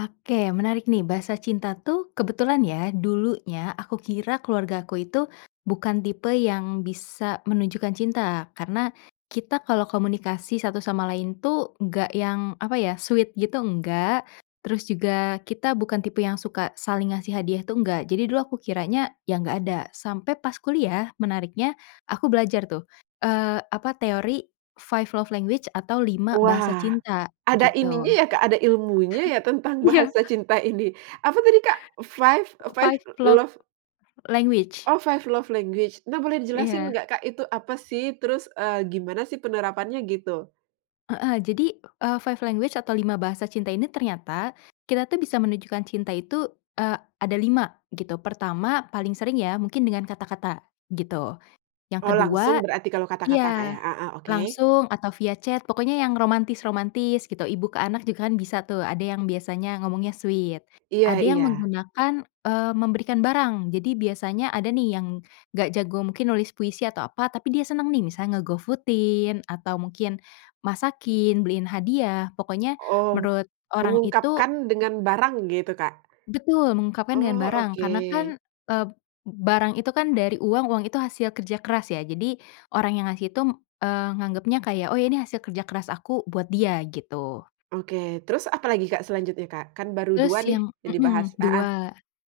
Oke. Menarik nih bahasa cinta tuh, kebetulan ya dulunya aku kira keluargaku itu bukan tipe yang bisa menunjukkan cinta, karena kita kalau komunikasi satu sama lain tuh nggak yang apa ya, sweet gitu nggak, terus juga kita bukan tipe yang suka saling ngasih hadiah tuh, nggak. Jadi dulu aku kiranya ya nggak ada. Sampai pas kuliah menariknya aku belajar tuh, eee, apa teori five love language atau 5 bahasa Wah, cinta, ada ininya gitu. ya Kak, ada ilmunya ya tentang Iya! bahasa cinta ini? Apa tadi, Kak? Flve e Eee, five five love love language. Oh, five love language. Nah, boleh dijelasin Iya. nggak Kak, itu apa sih terus, eee, gimana sih penerapannya gitu? Heeh. Jadi, eee, five language atau 5 bahasa cinta ini ternyata kita tuh bisa menunjukkan cinta itu, eee, ada 5, gitu. Pertama, paling sering ya mungkin dengan kata-kata, gitu. Yang Oh langsung ke-2 berarti kalau kata-kata Kak ya? iya. Heeh, oke. Langsung atau via chat pokoknya yang romantis-romantis gitu, ibu ke anak juga kan bisa tuh, ada yang biasanya ngomongnya sweet. Iya Ada yang iya. menggunakan, eee, memberikan barang. Jadi biasanya ada nih yang nggak jago mungkin nulis puisi atau apa, tapi dia seneng nih misalnya nge-GoFood-in atau mungkin masakin, beliin hadiah, pokoknya Oh, menurut orang itu mengungkapkan dengan barang gitu, Kak? Betul. Mengungkapkan dengan Oh, barang karena kan, oke. eee, barang itu kan dari uang, uang itu hasil kerja keras ya. Jadi orang yang ngasih itu, eee, nganggepnya kayak, oh ini hasil kerja keras aku buat dia, gitu. Oke. Terus apalagi Kak selanjutnya, Kak? Kan baru Terus, 2 nih yang yang dibahas, hmm heeh. 2.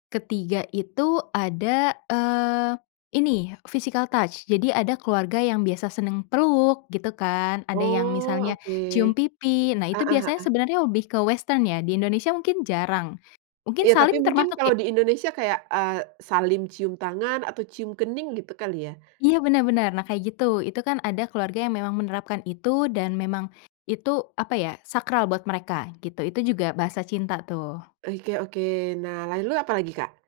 Ke-3 itu ada, eee, ini physical touch jadi ada keluarga yang biasa seneng peluk, gitu kan? Ada yang Oh misalnya oke. cium pipi, nah itu Heeh biasanya heeh. sebenarnya lebih ke western ya, di Indonesia mungkin jarang. Mungkin Iya, tapi salim mungkin termasuk ya? kalau di Indonesia kayak, eee, salim cium tangan atau cium kening gitu kali ya? Iya, bener-bener. Nah, kayak gitu. Itu kan ada keluarga yang memang menerapkan itu dan memang itu apa ya, sakral buat mereka, gitu. Itu juga bahasa cinta tuh. Oke oke. Nah, lalu apalagi, Kak?